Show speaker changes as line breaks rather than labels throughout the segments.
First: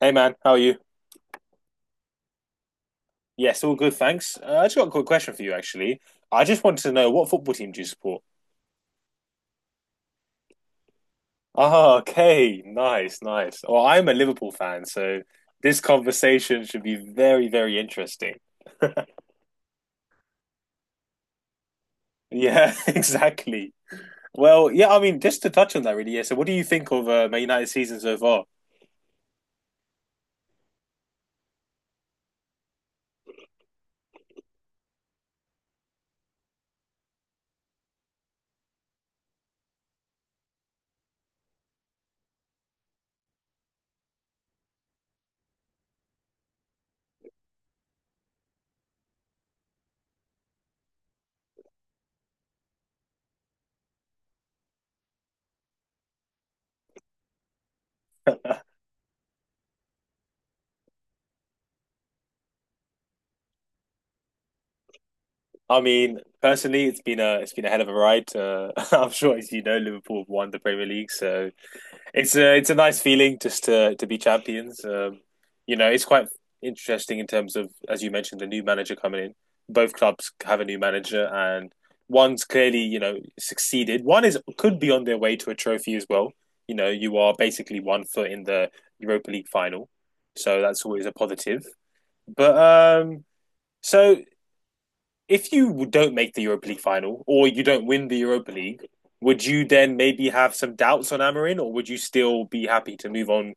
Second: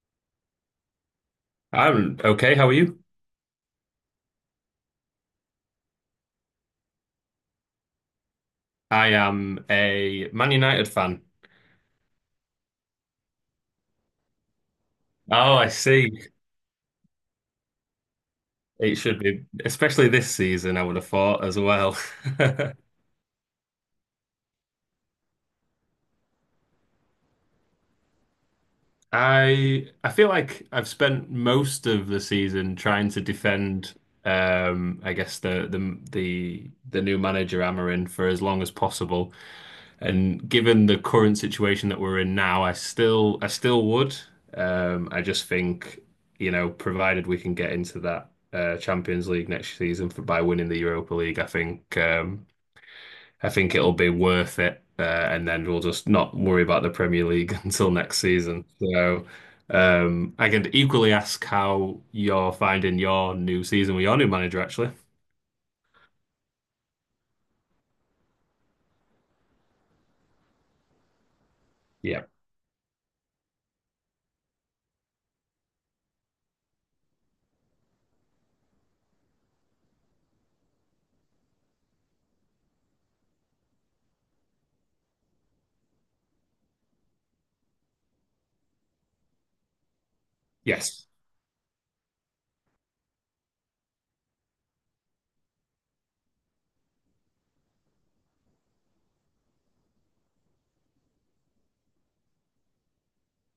Hey man, how are you?
I'm okay. How are you?
Yes, all good, thanks. I just got a quick question for you, actually. I just wanted to know what football team do you support?
I am a Man United fan.
Ah, okay, nice, nice. Well, I'm a Liverpool fan, so
Oh, I
this
see.
conversation should be very, very interesting.
It should be, especially this season, I would have thought as well.
Yeah, exactly. Well, yeah, I mean, just to touch on that, really. Yeah. So, what do you think of Man United's season so far?
I feel like I've spent most of the season trying to defend I guess the new manager Amorim for as long as possible. And given the current situation that we're in now, I still would. I just think, provided we can get into that Champions League next season by winning the Europa League, I think it'll be worth it. And then we'll just not worry about the Premier League until next season. So I can equally ask how you're finding your new season with your new manager, actually.
I mean, personally, it's been a hell of a ride. I'm sure, as you know, Liverpool have won the Premier League, so.
Yeah.
It's a nice feeling just to be champions. It's quite interesting in terms of, as you mentioned, the new manager coming in. Both clubs have a new manager, and one's clearly succeeded. One is could be on their way to a trophy as well. You are basically one foot in the Europa League final, so that's always
Yes.
a positive. But so if you don't make the Europa League final or you don't win the Europa League, would you then maybe have some doubts on Amarin, or would you still be happy to move on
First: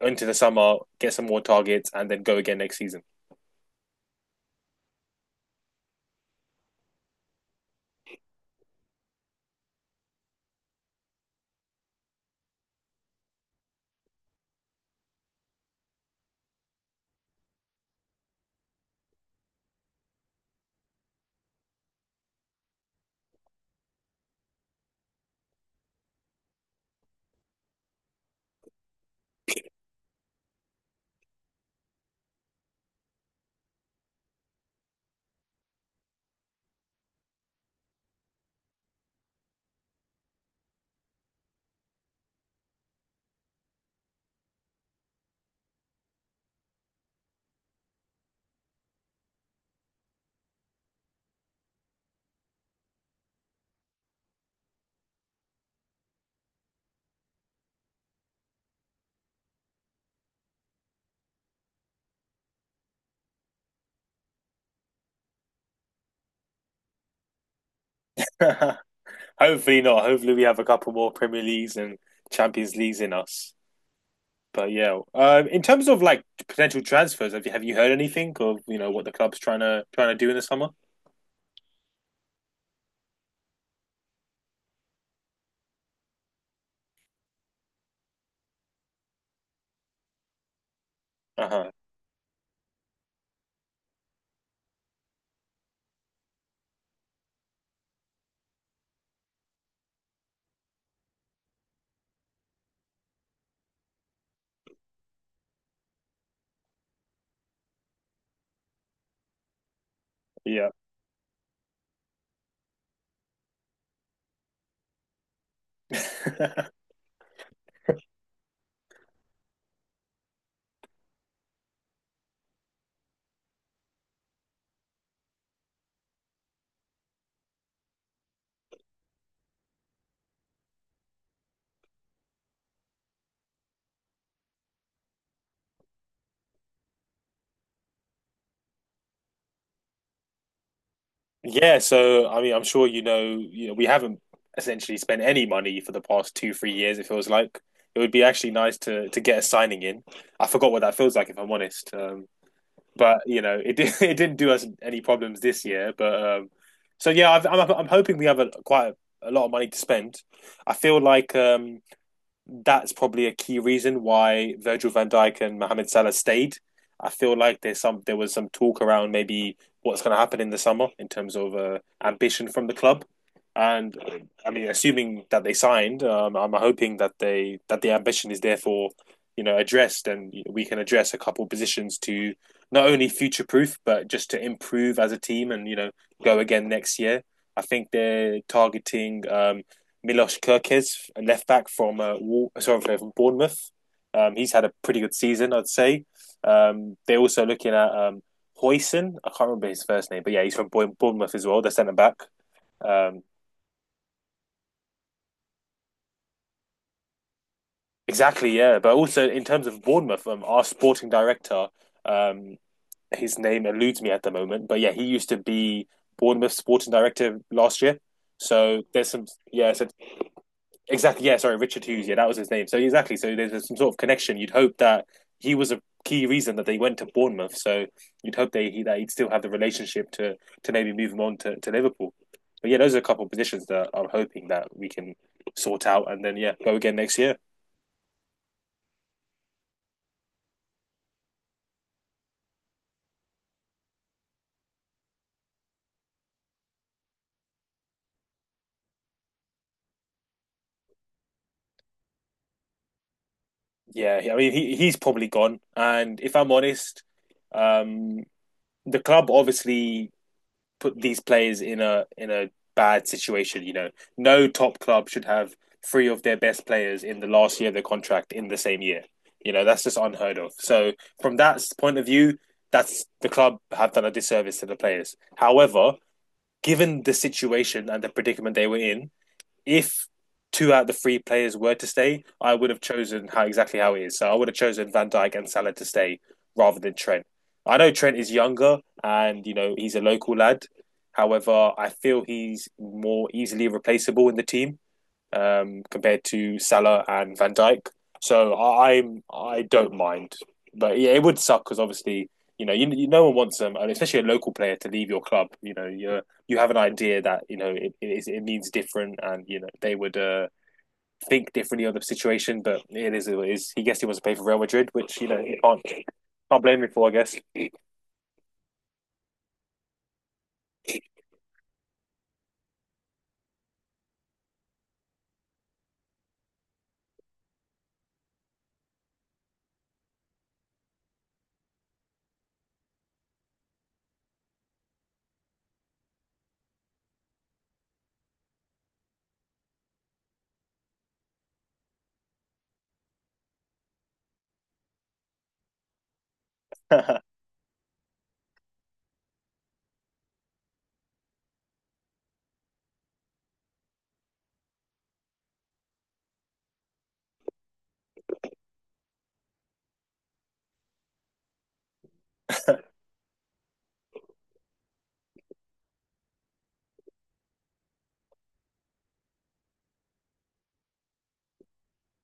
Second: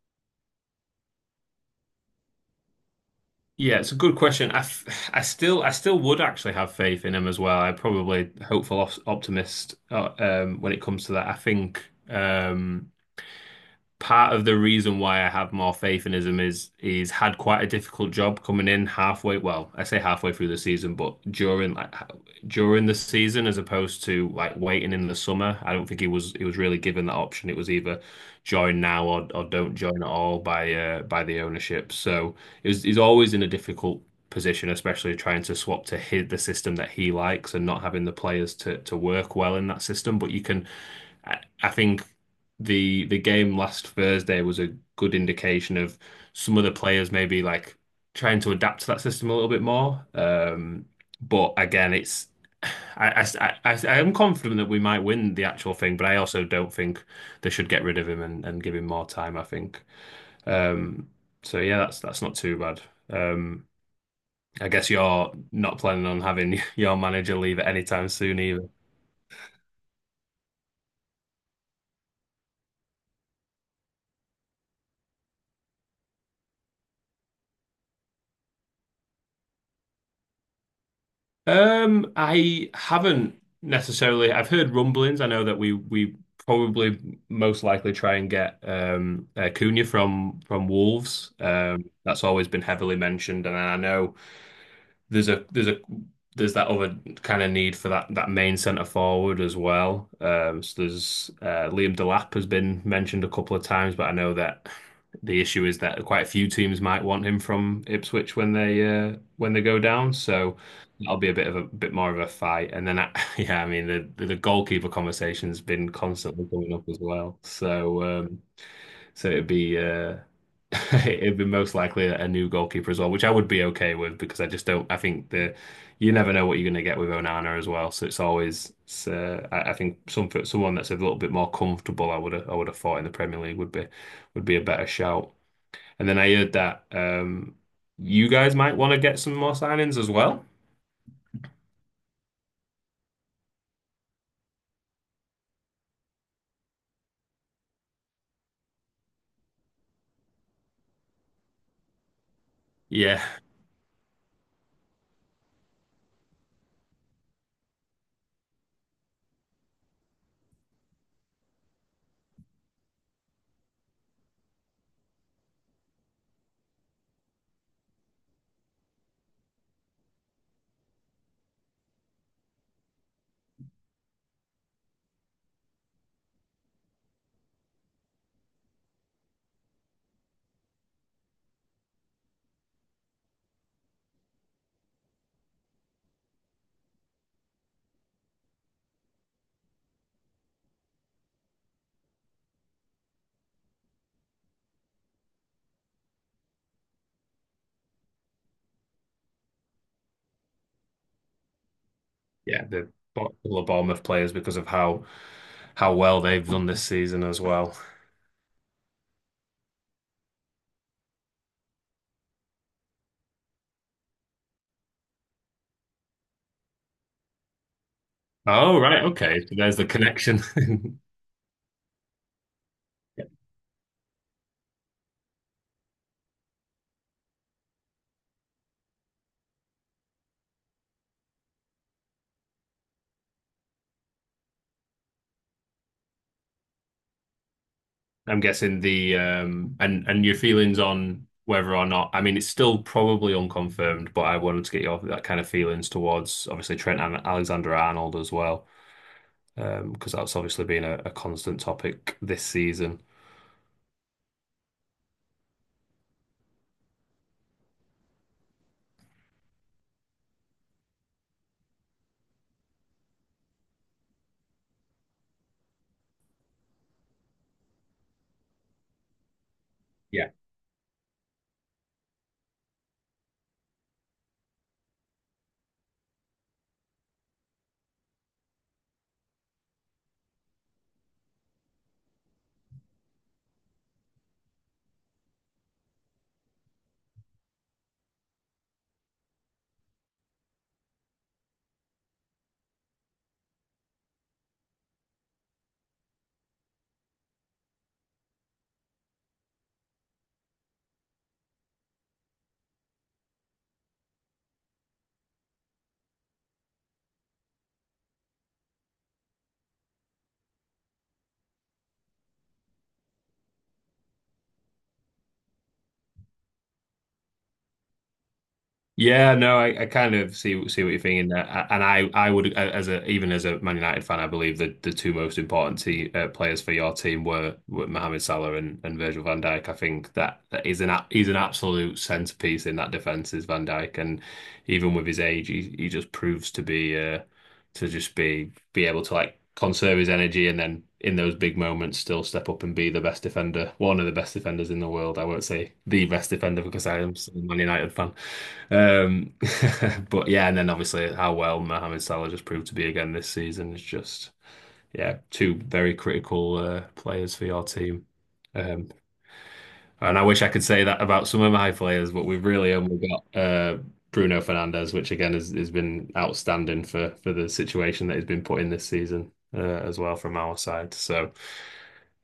into the summer, get some more targets, and then go again next season?
Yeah, it's a good question. I still would actually have faith in him as well. I'm probably optimist when it comes to that. I think um, part of the reason why I have more faith in him is he's had quite a difficult job coming in halfway. Well, I say halfway through the season, but during the season, as opposed to like waiting in the summer. I don't think he was really given that option. It was either join now or don't join at all by the ownership. So he's always in a difficult position, especially trying to swap to hit the system that he likes and not having the players to work well in that system. But you can. I think the game last Thursday was a good indication of some of the players maybe like trying to adapt to that system a little bit more. But again, it's I, I am confident that we might win the actual thing, but I also don't think they should get rid of him and give him more time, I think. Um, so yeah, that's not too bad. Um, I guess you're not planning on having your manager leave at any time soon either.
Hopefully not. Hopefully we have a couple more Premier Leagues and Champions Leagues in us. But yeah, in terms of like potential transfers, have you heard anything of what the club's trying to do in the summer?
I haven't necessarily. I've heard rumblings. I know that we probably most likely try and get Cunha from Wolves.
Uh huh.
That's always been heavily mentioned, and I know there's a there's a there's that other kind of need for that main centre forward as well. So there's Liam Delap has been mentioned a couple of times, but I know that the issue is that quite a few teams might want him from Ipswich when they go down. So
Yeah.
that'll be a bit more of a fight. And then yeah, I mean the goalkeeper conversation's been constantly coming up as well. So it'd be it'd be most likely a new goalkeeper as well, which I would be okay with because I just don't. I think that you never know what you're going to get with Onana as well. So it's always. I think someone that's a little bit more comfortable, I would have thought in the Premier League would be a better shout. And then I heard that you guys might want to get some more signings as well.
Yeah, so I mean, I'm sure we haven't essentially spent any money for the past two, 3 years, it feels like. It would be actually nice to get a signing in. I forgot what that feels like, if I'm honest. But
Yeah,
it didn't do us any problems this year. But so yeah, I'm hoping we have quite a lot of money to spend. I feel like that's probably a key reason why Virgil van Dijk and Mohamed Salah stayed. I feel like there was some talk around maybe what's going to happen in the summer in terms of ambition from the club. And I mean, assuming that they signed, I'm hoping that they that the ambition is therefore, addressed, and we can address a couple of positions to not only future proof, but just to improve as a team and go again next year. I think they're targeting Milos Kirkes, a left back from Wal- sorry from Bournemouth. He's had a pretty good season, I'd say. They're also looking at Hoyson. I can't remember his first name, but yeah, he's from Bournemouth as well. They're centre back.
yeah,
Um,
Couple of Bournemouth players because of how well they've done this season as well.
exactly, yeah. But also in terms of Bournemouth, our sporting director, um, his name eludes me at the moment, but yeah, he used to be Bournemouth sporting director last year.
Oh,
So
right,
there's some.
okay. So
Yeah,
there's the
so
connection.
exactly. Yeah. Sorry, Richard Hughes. Yeah, that was his name. So exactly. So there's some sort of connection. You'd hope that he was a key reason that they went to Bournemouth. So you'd hope that he'd still have the relationship to maybe move him on to Liverpool. But yeah, those are a couple of positions that I'm hoping that we can sort out and then yeah go again next year.
I'm guessing the and your feelings on whether or not, I mean, it's still probably unconfirmed, but I wanted to get your that kind of feelings towards obviously Trent and Alexander Arnold as well, because that's obviously been a constant topic this season.
Yeah. I mean, he's probably gone. And if I'm honest, um, the club obviously put these players in a bad situation. No top club should have three of their best players in the last year of their contract in the same year. That's just
Yeah.
unheard of. So from that point of view, that's the club have done a disservice to the players. However, given the situation and the predicament they were in, if two out of the three players were to stay, I would have chosen how exactly how it is. So I would have chosen Van Dijk and Salah to stay rather than Trent. I know Trent is younger and he's a local lad. However, I feel he's more easily replaceable in the team compared to Salah and Van Dijk. So I don't mind, but yeah, it would suck because obviously you know you, you no one wants them, and especially a local player to leave your club. You have an idea that it means different, and they would think differently on the situation. But it is he guessed he wants to play for Real Madrid, which you can't blame him for, I guess.
Yeah, no, I kind of see what you're thinking there, and I would a- as a even as a Man United fan, I believe that the two most important te players for your team were Mohamed Salah and Virgil van Dijk. I think that that is he's an absolute centerpiece in that defense is Van Dijk, and even with his age, he just proves to just be able to like conserve his energy and then in those big moments still step up and be the best defender, one of the best defenders in the world. I won't say the best defender because I am still a Man United fan. Um, but yeah, and then obviously how well Mohamed Salah just proved to be again this season is just yeah, two very critical players for your team. Um, and I wish I could say that about some of my players, but we've really only got Bruno Fernandes, which again has been outstanding for the situation that he's been put in this season as well from our side. So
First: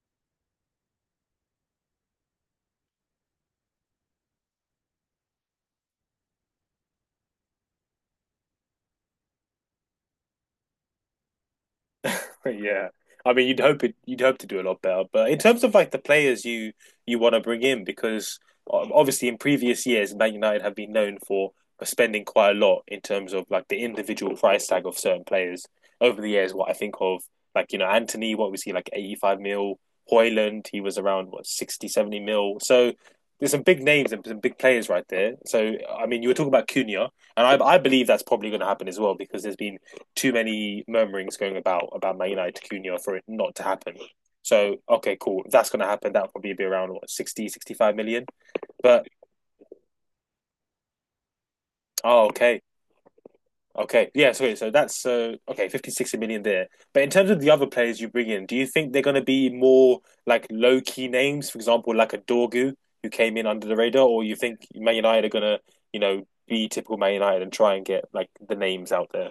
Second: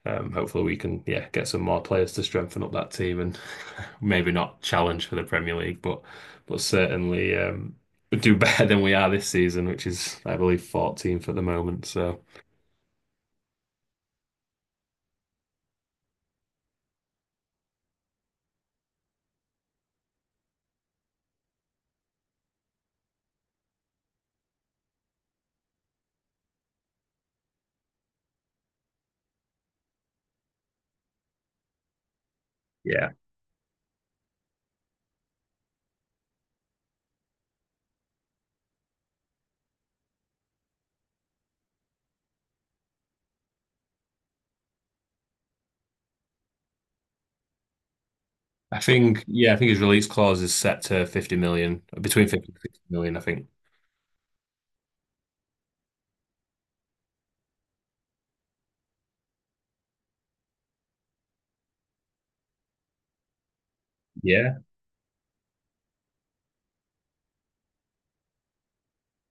hopefully we can yeah get some more players to strengthen up that team and maybe not challenge for the Premier League, but certainly do better than we are this season, which is I believe 14th at the moment. So
Yeah. I mean, you'd hope to do a lot better, but in terms of like the players you want to bring in, because obviously in previous years, Man United have been known for spending quite a lot in terms of like the individual price tag of certain players over the years. What I think of, like Anthony, what was he like, 85 mil? Hoyland, he was around what 60 70 mil. So
yeah,
there's some big names and some big players right there. So I mean, you were talking about Cunha, and I believe that's probably going to happen as well because there's been too many murmurings going about Man United Cunha for it not to happen. So okay, cool. If that's going to happen. That'll probably be around what 60, 65 million?
I
But
think yeah I think his release clause is set to 50 million,
oh,
between 50 and
okay,
60 million, I think.
okay, yeah. Sorry, so that's okay, 50, 60 million there. But in terms of the other players you bring in, do you think they're going to be more like low key names, for example, like a Dorgu who came in under the radar, or you
Yeah,
think Man United are going to, be typical Man United and try and get like the names out there?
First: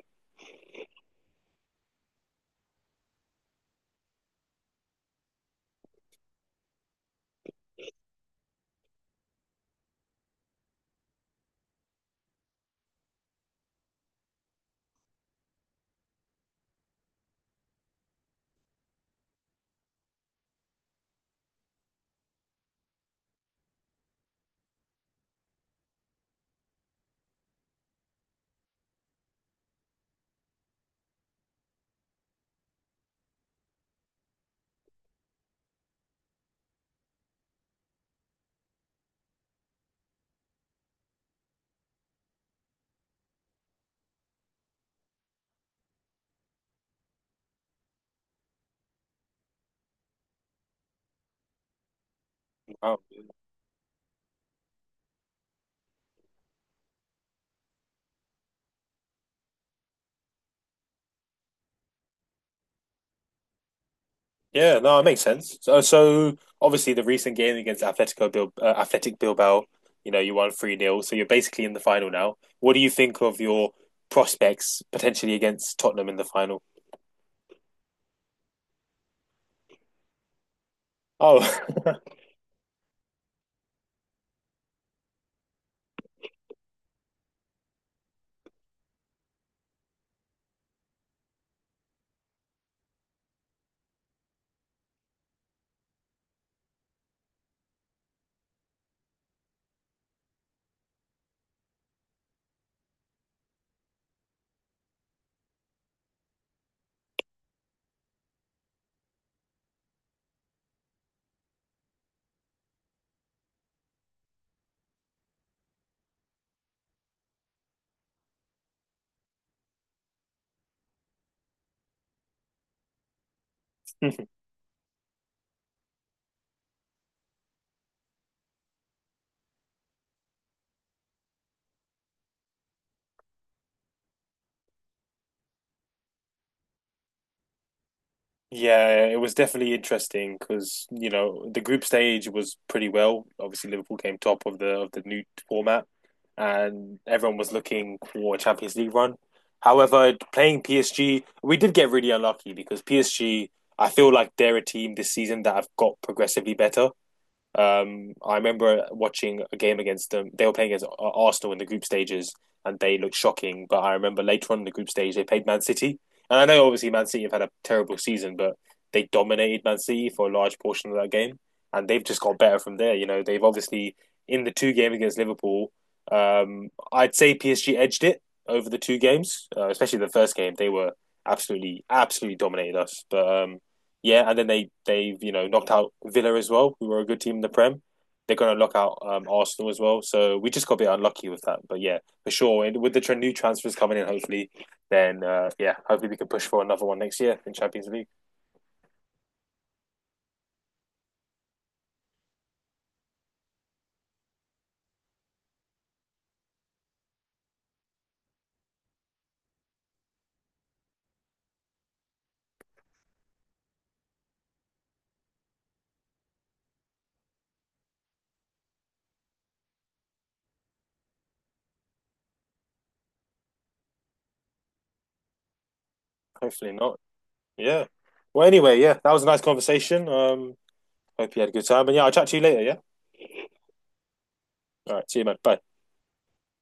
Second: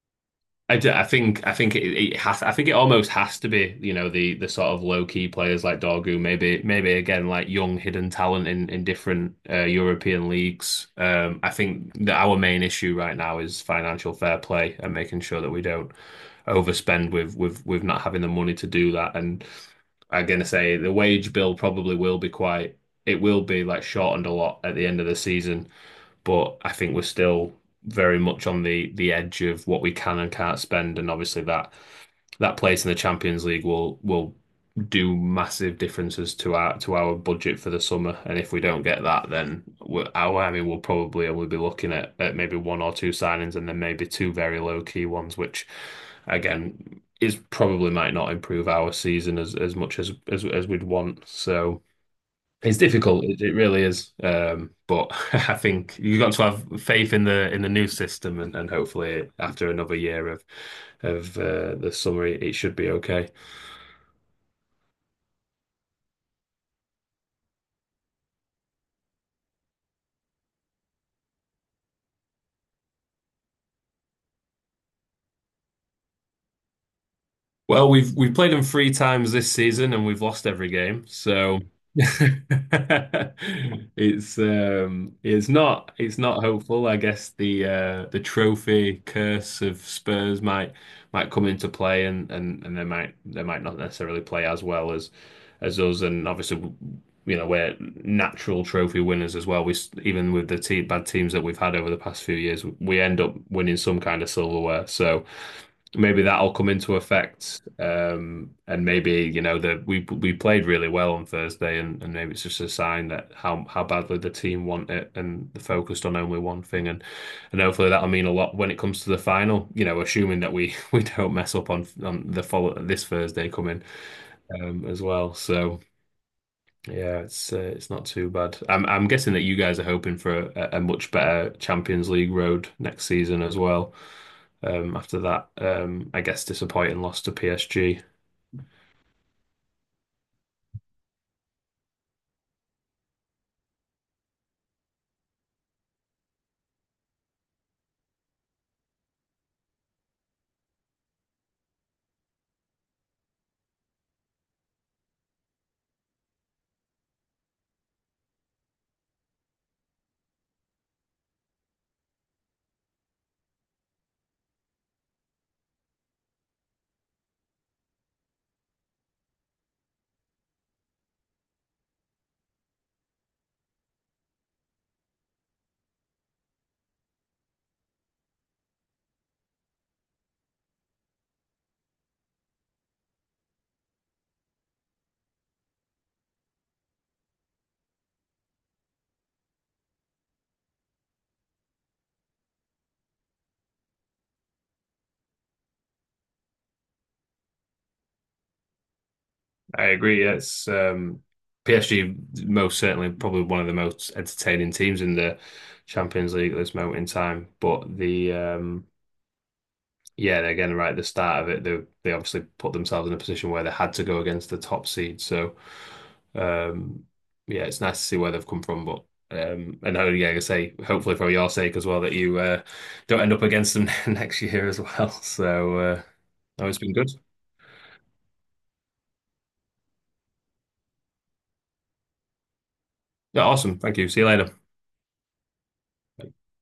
I think it, it has I think it almost has to be, the sort of low key players like Dorgu, maybe again like young hidden talent in different European leagues. I think that our main issue right now is financial fair play and making sure that we don't overspend with not having the money to do that. And I'm gonna say the wage bill probably will be quite it will be like shortened a lot at the end of the season, but I think we're still very much on the edge of what we can and can't spend, and obviously that place in the Champions League will do massive differences to our budget for the summer. And if we don't get that, then I mean, we'll probably only be looking at maybe one or two signings, and then maybe two very low key ones, which again is probably might not improve our season as much as we'd want. So. It's
I
difficult. It really is. But I think you've got to have faith in the new system, and hopefully after another year of the summer, it should be okay.
Yeah, no, it makes sense. So obviously the recent game against Atletico Bil Athletic Bilbao, you won 3 nil. So you're basically in the final now. What do you think of your prospects potentially against Tottenham in the final?
Well, we've played them three times this season and we've lost every game.
Oh.
So it's not hopeful. I guess the trophy curse of Spurs might come into play and they might not necessarily play as well as us, and obviously we're natural trophy winners as well. Even with the te bad teams that we've had over the past few years, we end up winning some kind of silverware. So maybe that'll come into effect. And maybe, that we played really well on Thursday, and maybe it's just a sign that how badly the team want it and they're focused on only one thing, and hopefully that'll mean a lot when it comes to the final, assuming that we we don't mess up on the follow this Thursday coming as well. So yeah, it's not too bad. I'm guessing that you guys are hoping for a much better Champions League road next season as well, after that, I guess disappointing loss to PSG.
Yeah, it was definitely interesting because the group stage was pretty well. Obviously, Liverpool came top of the new format, and everyone was looking for a Champions League run. However, playing PSG, we did get really unlucky because PSG, I feel like they're a team this season that have got progressively better. I remember watching a game against them. They were playing against Arsenal in the group stages, and they looked shocking. But I remember later on in the group stage, they played Man City, and I know obviously Man City have had a terrible season, but they dominated Man City for a large portion of that game, and they've just got better from there. They've obviously in the two game against Liverpool, I'd say PSG edged it over the two games, especially the first game. They were absolutely, absolutely dominated us. But yeah, and then they've knocked out Villa as well, who were a good team in the Prem. They're going to knock out Arsenal as well. So we just got a bit unlucky with that. But yeah, for sure. And with the new transfers coming in, hopefully, then yeah, hopefully we can push for another one next year in Champions League.
I agree. Yeah, It's PSG most certainly probably one of the most entertaining teams in the Champions League at this moment in time. But the yeah, and again, right at the start of it, they obviously put themselves in a position where they had to go against the top seed. So, um, yeah, it's nice to see where they've come from. But like I say, hopefully for your sake as well that you don't end up against them next year as well. So, no,
Hopefully
it's been
not.
good.
Yeah. Well, anyway, yeah, that was a nice conversation. Hope you had a good time. And yeah, I'll chat to you later. Yeah.
Yeah, awesome. Thank you. See you later.
All right. See you, man. Bye.